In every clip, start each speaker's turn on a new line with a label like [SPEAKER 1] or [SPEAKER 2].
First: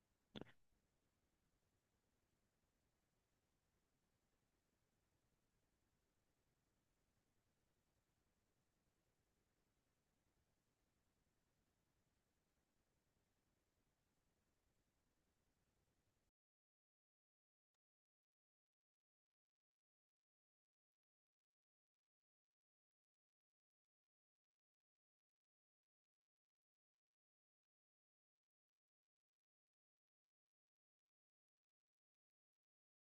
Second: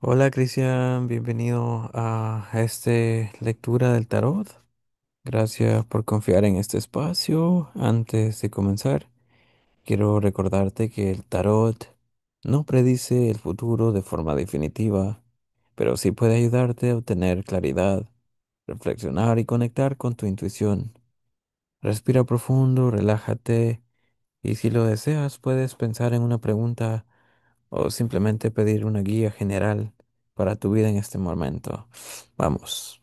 [SPEAKER 1] Hola, Cristian, bienvenido a esta lectura del tarot. Gracias por confiar en este espacio. Antes de comenzar, quiero recordarte que el tarot no predice el futuro de forma definitiva, pero sí puede ayudarte a obtener claridad, reflexionar y conectar con tu intuición. Respira profundo, relájate y si lo deseas, puedes pensar en una pregunta o simplemente pedir una guía general para tu vida en este momento. Vamos.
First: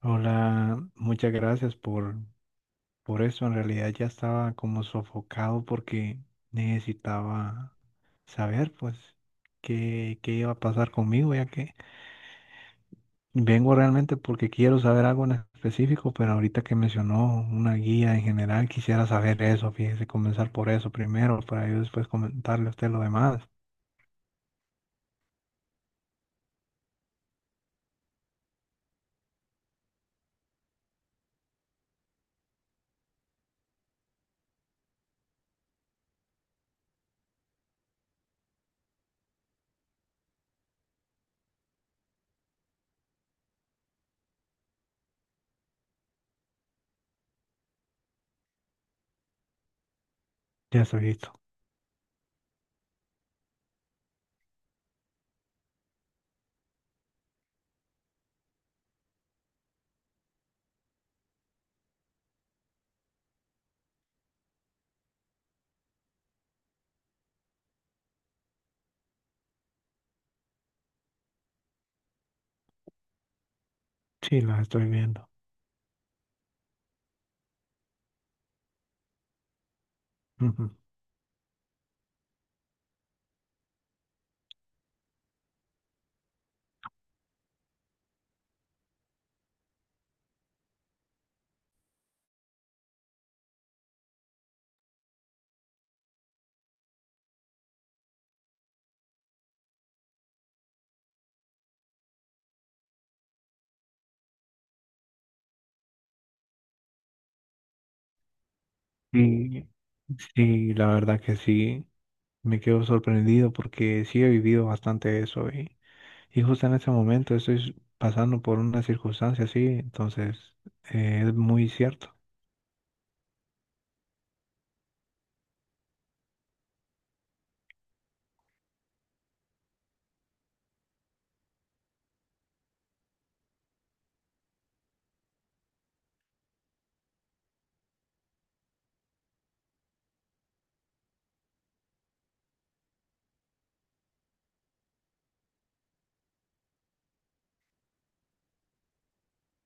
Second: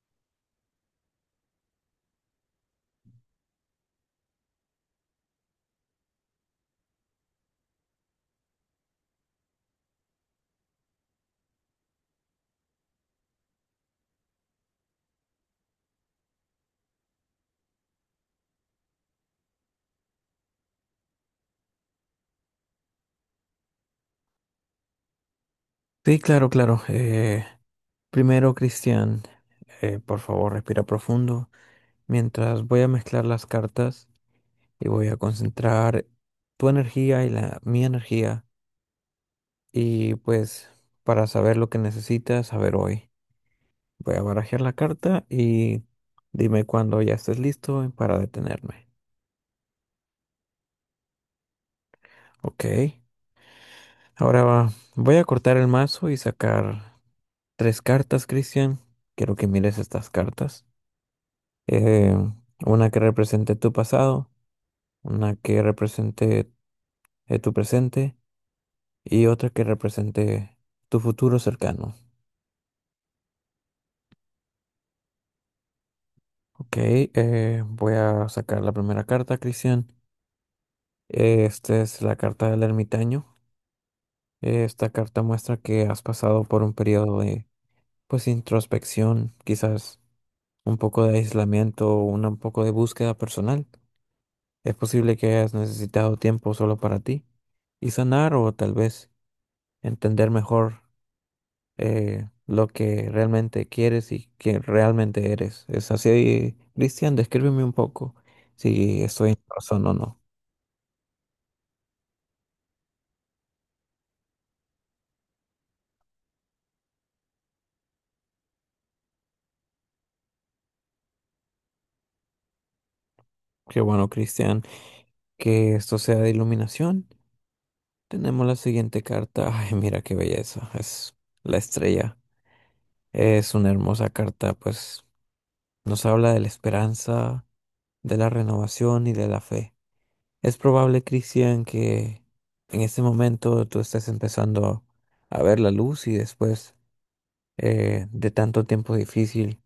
[SPEAKER 2] Hola, muchas gracias por eso. En realidad ya estaba como sofocado porque necesitaba saber, pues, qué iba a pasar conmigo, ya que vengo realmente porque quiero saber algo en específico, pero ahorita que mencionó una guía en general, quisiera saber eso, fíjese, comenzar por eso primero, para yo después comentarle a usted lo demás.
[SPEAKER 1] Sí, claro, claro. Primero, Cristian, por favor, respira profundo mientras voy a mezclar las cartas y voy a concentrar tu energía y la mi energía. Y pues, para saber lo que necesitas saber hoy, voy a barajar la carta y dime cuando ya estés listo para detenerme.
[SPEAKER 2] Ya estoy listo.
[SPEAKER 1] Ok. Voy a cortar el mazo y sacar tres cartas, Cristian. Quiero que mires estas cartas. Eh, una que represente tu pasado, una que represente tu presente y otra que represente tu futuro cercano.
[SPEAKER 2] Sí, las estoy viendo.
[SPEAKER 1] Ok, voy a sacar la primera carta, Cristian.
[SPEAKER 2] Ujú.
[SPEAKER 1] Esta es la carta del ermitaño. Esta carta muestra que has pasado por un periodo de, pues, introspección, quizás un poco de aislamiento, un poco de búsqueda personal. Es posible que hayas necesitado tiempo solo para ti y sanar o tal vez entender mejor lo que realmente quieres y que realmente eres. Es así, Cristian, descríbeme un poco si estoy en
[SPEAKER 2] Y
[SPEAKER 1] razón o no.
[SPEAKER 2] sí, la verdad que sí. Me quedo sorprendido porque sí he vivido bastante eso y justo en ese momento estoy pasando por una circunstancia así, entonces es muy cierto.
[SPEAKER 1] Qué bueno, Cristian, que esto sea de iluminación. Tenemos la siguiente carta. Ay, mira qué belleza. Es la estrella. Es una hermosa carta, pues nos habla de la esperanza, de la renovación y de la fe. Es probable, Cristian, que en este momento tú estés empezando a ver la luz y después de tanto tiempo difícil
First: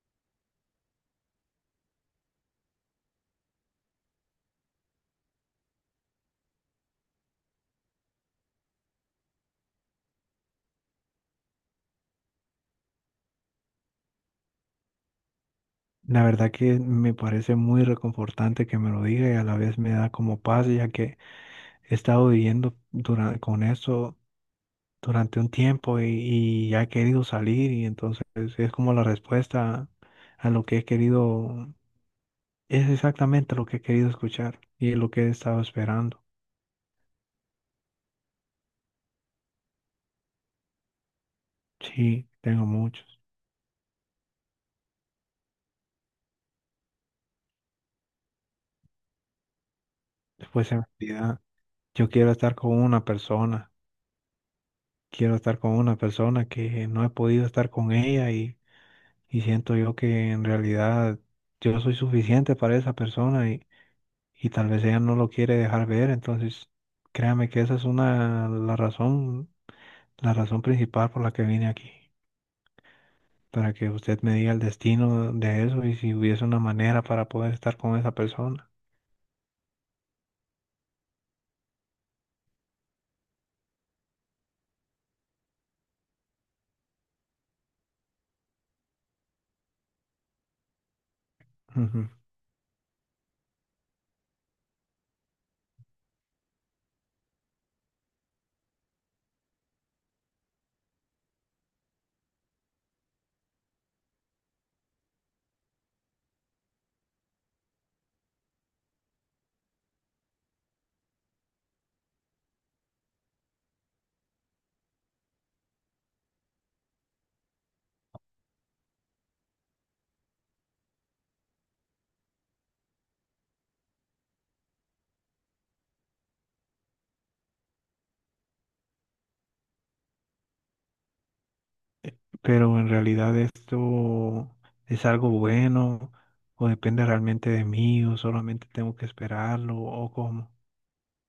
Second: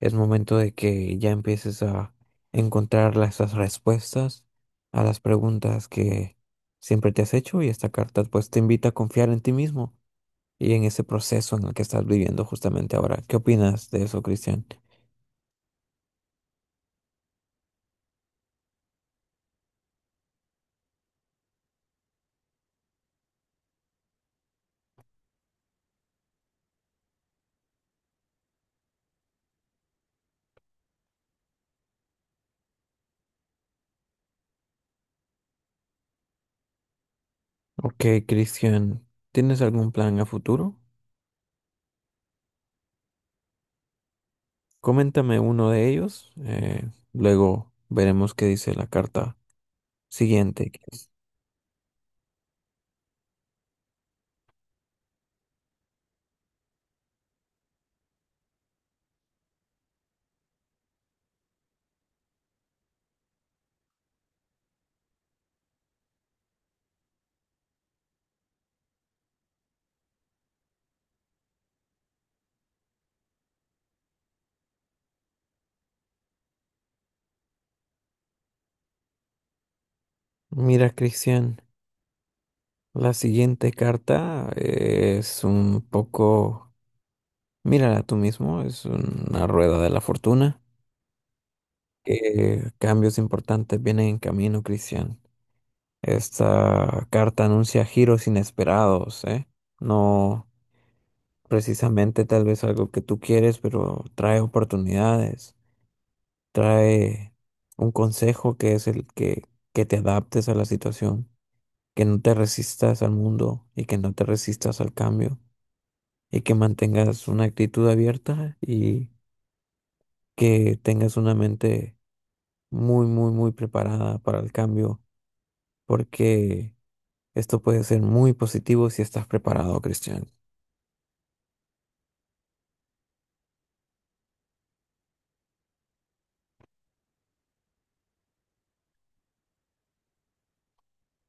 [SPEAKER 1] es momento de que ya empieces a encontrar esas respuestas a las preguntas que siempre te has hecho, y esta carta pues te invita a confiar en ti mismo y en ese proceso en el que estás viviendo justamente ahora. ¿Qué opinas de eso, Cristian?
[SPEAKER 2] La verdad que me parece muy reconfortante que me lo diga y a la vez me da como paz ya que he estado con eso durante un tiempo y ya he querido salir y entonces es como la respuesta a lo que he querido, es exactamente lo que he querido escuchar y es lo que he estado esperando.
[SPEAKER 1] Ok, Cristian, ¿tienes algún plan a futuro?
[SPEAKER 2] Sí, tengo muchos.
[SPEAKER 1] Coméntame uno de ellos, luego veremos qué dice la carta
[SPEAKER 2] Después
[SPEAKER 1] siguiente.
[SPEAKER 2] se me olvida, yo quiero estar con una persona, quiero estar con una persona que no he podido estar con ella, y siento yo que en realidad yo soy suficiente para esa persona, y tal vez ella no lo quiere dejar ver, entonces créame que esa es una, la razón principal por la que vine aquí, para que usted me diga el destino de eso y si hubiese una manera para poder estar con esa persona.
[SPEAKER 1] Mira, Cristian, la siguiente carta es un poco, mírala tú mismo, es una rueda de la fortuna.
[SPEAKER 2] Ujú.
[SPEAKER 1] Que cambios importantes vienen en camino, Cristian. Esta carta anuncia giros inesperados, ¿eh? No precisamente tal vez algo que tú quieres, pero trae oportunidades. Trae un consejo que es que te adaptes a la situación, que no te resistas al mundo y que no te resistas al cambio y que mantengas una actitud abierta y que tengas una mente muy, muy, muy preparada para el cambio, porque esto puede ser muy positivo si estás preparado, Cristian.
[SPEAKER 2] Pero en realidad, ¿esto es algo bueno o depende realmente de mí o solamente tengo que esperarlo o cómo?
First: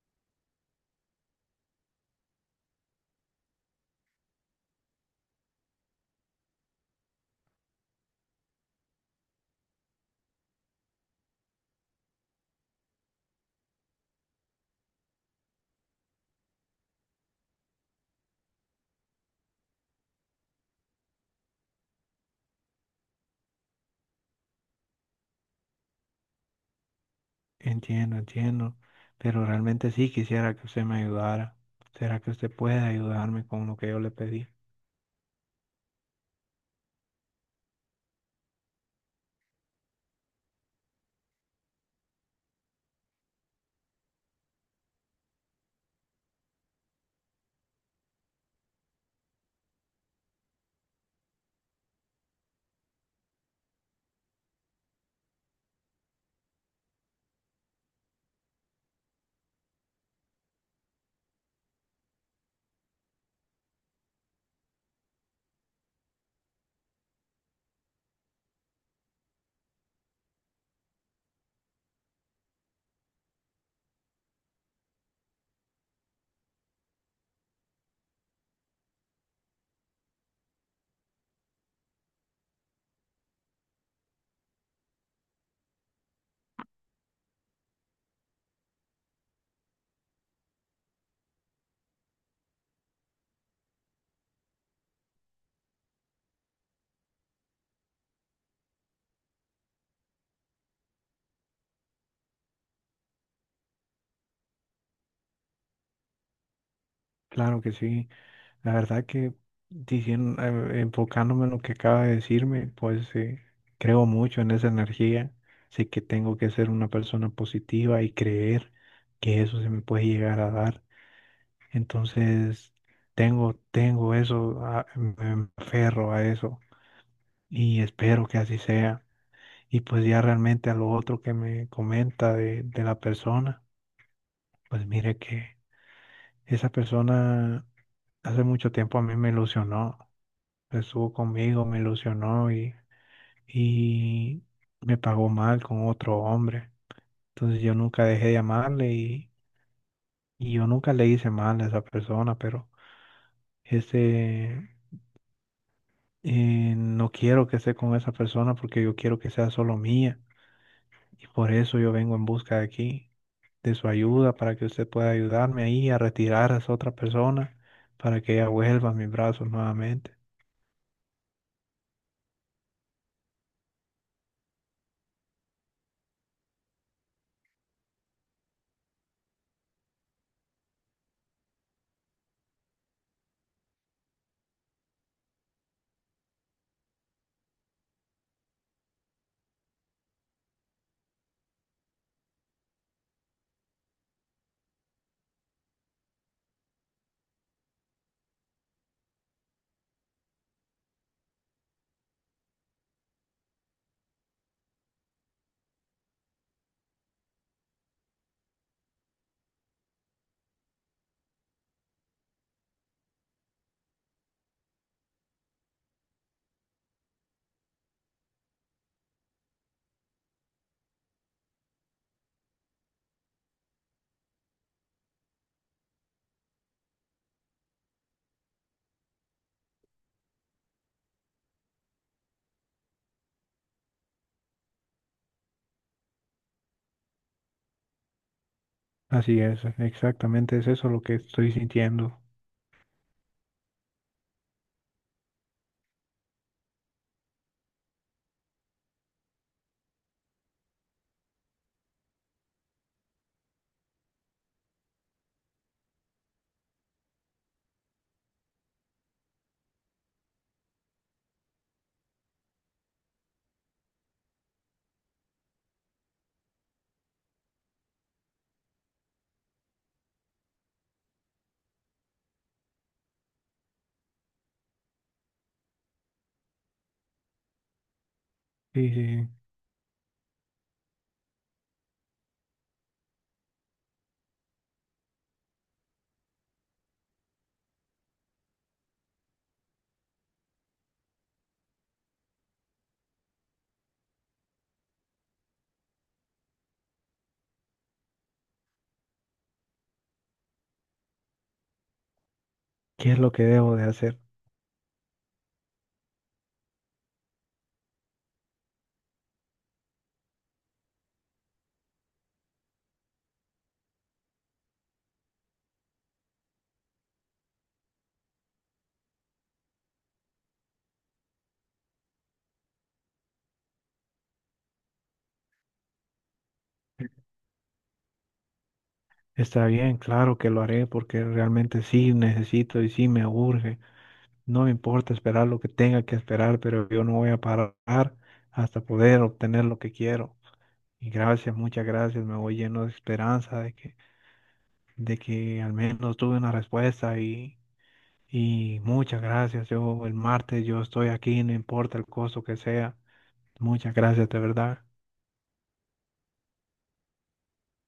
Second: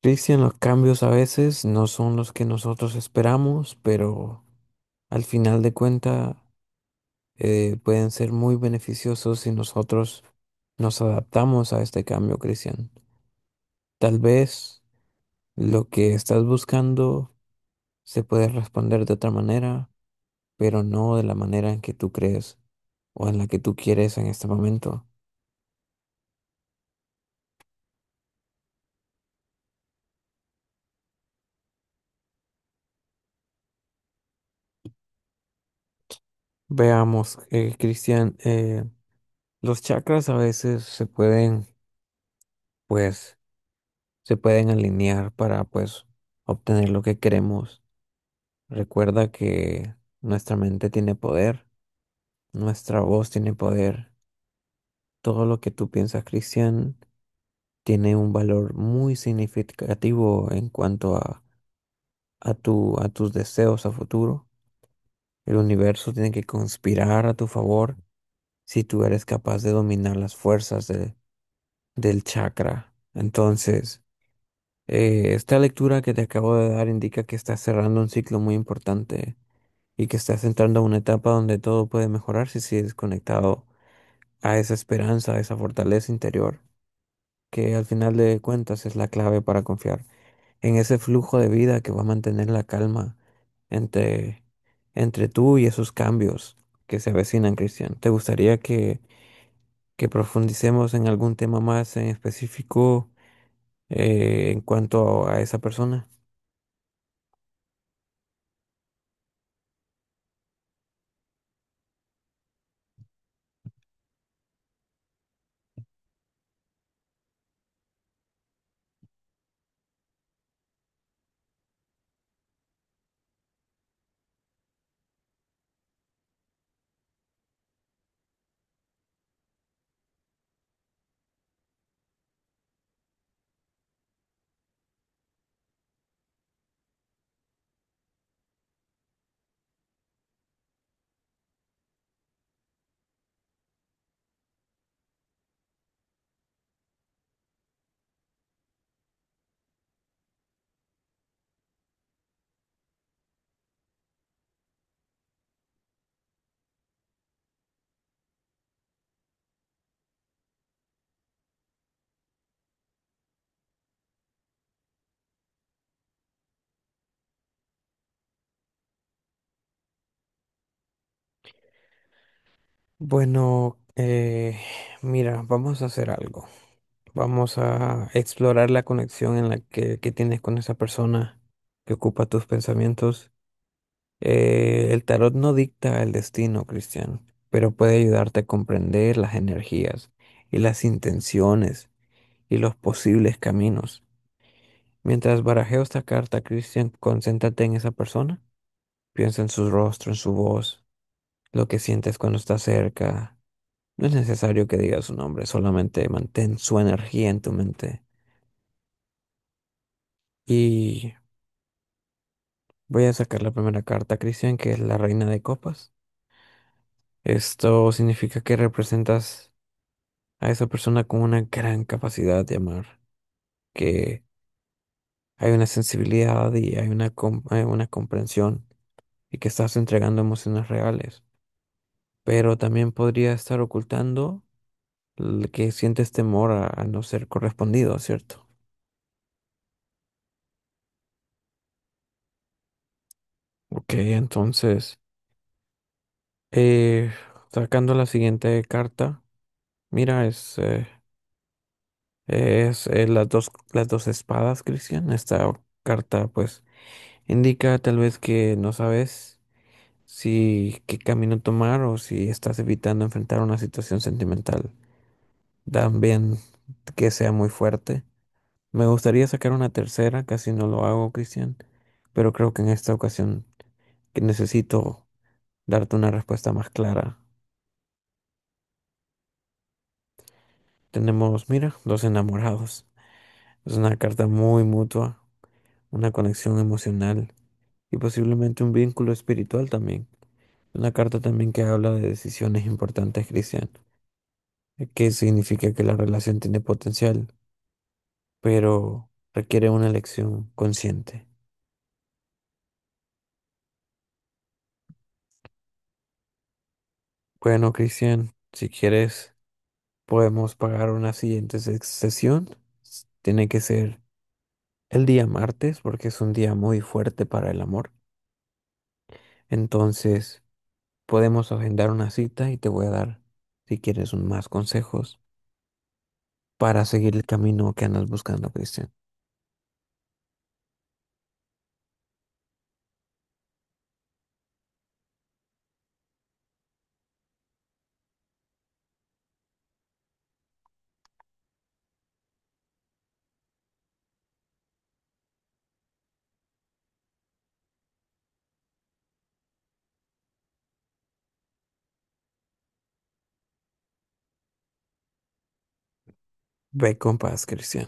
[SPEAKER 1] Cristian, los cambios a veces no son los que nosotros esperamos, pero al final de cuentas pueden ser muy beneficiosos si nosotros nos adaptamos a este cambio, Cristian. Tal vez lo que estás buscando se puede responder de otra manera, pero no de la manera en que tú crees o en la que tú quieres en este momento.
[SPEAKER 2] Entiendo, entiendo, pero realmente sí quisiera que usted me ayudara. ¿Será que usted puede ayudarme con lo que yo le pedí?
[SPEAKER 1] Veamos, Cristian, los chakras a veces pues, se pueden alinear para, pues, obtener lo que queremos. Recuerda que nuestra mente tiene poder. Nuestra voz tiene poder. Todo lo que tú piensas, Cristian, tiene un valor muy significativo en cuanto a tus deseos a futuro. El universo tiene que conspirar a tu favor si tú eres capaz de dominar las fuerzas del chakra. Entonces, esta lectura que te acabo de dar indica que estás cerrando un ciclo muy importante y que estás entrando a una etapa donde todo puede mejorar si sigues conectado a esa esperanza, a esa fortaleza interior, que al final de cuentas es la clave para confiar en ese flujo de vida que va a mantener la calma entre, entre tú y esos cambios que se avecinan, Cristian. ¿Te gustaría que profundicemos en algún tema más en específico en cuanto a esa persona?
[SPEAKER 2] Claro que sí. La verdad que enfocándome en lo que acaba de decirme, pues, creo mucho en esa energía. Sé que tengo que ser una persona positiva y creer que eso se me puede llegar a dar. Entonces, tengo eso, me aferro a eso y espero que así sea. Y pues ya realmente a lo otro que me comenta de la persona, pues mire que esa persona hace mucho tiempo a mí me ilusionó. Estuvo conmigo, me ilusionó, y me pagó mal con otro hombre. Entonces yo nunca dejé de amarle, y yo nunca le hice mal a esa persona, pero ese no quiero que esté con esa persona porque yo quiero que sea solo mía y por eso yo vengo en busca de aquí, de su ayuda para que usted pueda ayudarme ahí a retirar a esa otra persona para que ella vuelva a mis brazos nuevamente.
[SPEAKER 1] Bueno, mira, vamos a hacer algo. Vamos a explorar la conexión que tienes con esa persona que ocupa tus pensamientos. El tarot no dicta el destino, Cristian, pero puede ayudarte a comprender las energías y las intenciones y los posibles caminos. Mientras barajeo esta carta, Cristian, concéntrate en esa persona. Piensa en su rostro, en su voz, lo que sientes cuando está cerca. No es necesario que digas su nombre, solamente mantén su energía en tu mente. Y voy a sacar la primera carta, Cristian, que es la Reina de Copas. Esto significa que representas a esa persona con una gran capacidad de amar, que hay una sensibilidad y hay hay una comprensión y que estás entregando emociones reales, pero también podría estar ocultando el que sientes temor a no ser correspondido, ¿cierto?
[SPEAKER 2] Así es, exactamente es eso lo que estoy sintiendo.
[SPEAKER 1] Ok, entonces, eh, sacando la siguiente carta, mira, es las dos espadas, Cristian, esta carta pues indica tal vez que no sabes si qué camino tomar o si estás evitando enfrentar una situación sentimental. También que sea muy fuerte. Me gustaría sacar una tercera, casi no lo hago, Cristian, pero creo que en esta ocasión que necesito darte una respuesta más clara.
[SPEAKER 2] Sí, sí.
[SPEAKER 1] Tenemos, mira, dos enamorados. Es una carta muy mutua, una conexión emocional y posiblemente un vínculo espiritual también. Una carta también que habla de decisiones importantes, Cristian, que significa que la relación tiene potencial, pero requiere una elección consciente.
[SPEAKER 2] ¿Qué es lo que debo de hacer?
[SPEAKER 1] Bueno, Cristian, si quieres, podemos pagar una siguiente sesión. Tiene que ser el día martes porque es un día muy fuerte para el amor. Entonces, podemos agendar una cita y te voy a dar, si quieres, más consejos para seguir el camino que andas buscando, Cristian.
[SPEAKER 2] Está bien, claro que lo haré porque realmente sí necesito y sí me urge. No me importa esperar lo que tenga que esperar, pero yo no voy a parar hasta poder obtener lo que quiero. Y gracias, muchas gracias. Me voy lleno de esperanza de que al menos tuve una respuesta y muchas gracias. Yo el martes yo estoy aquí, no importa el costo que sea. Muchas gracias, de verdad.
[SPEAKER 1] Ve con paz, Cristian.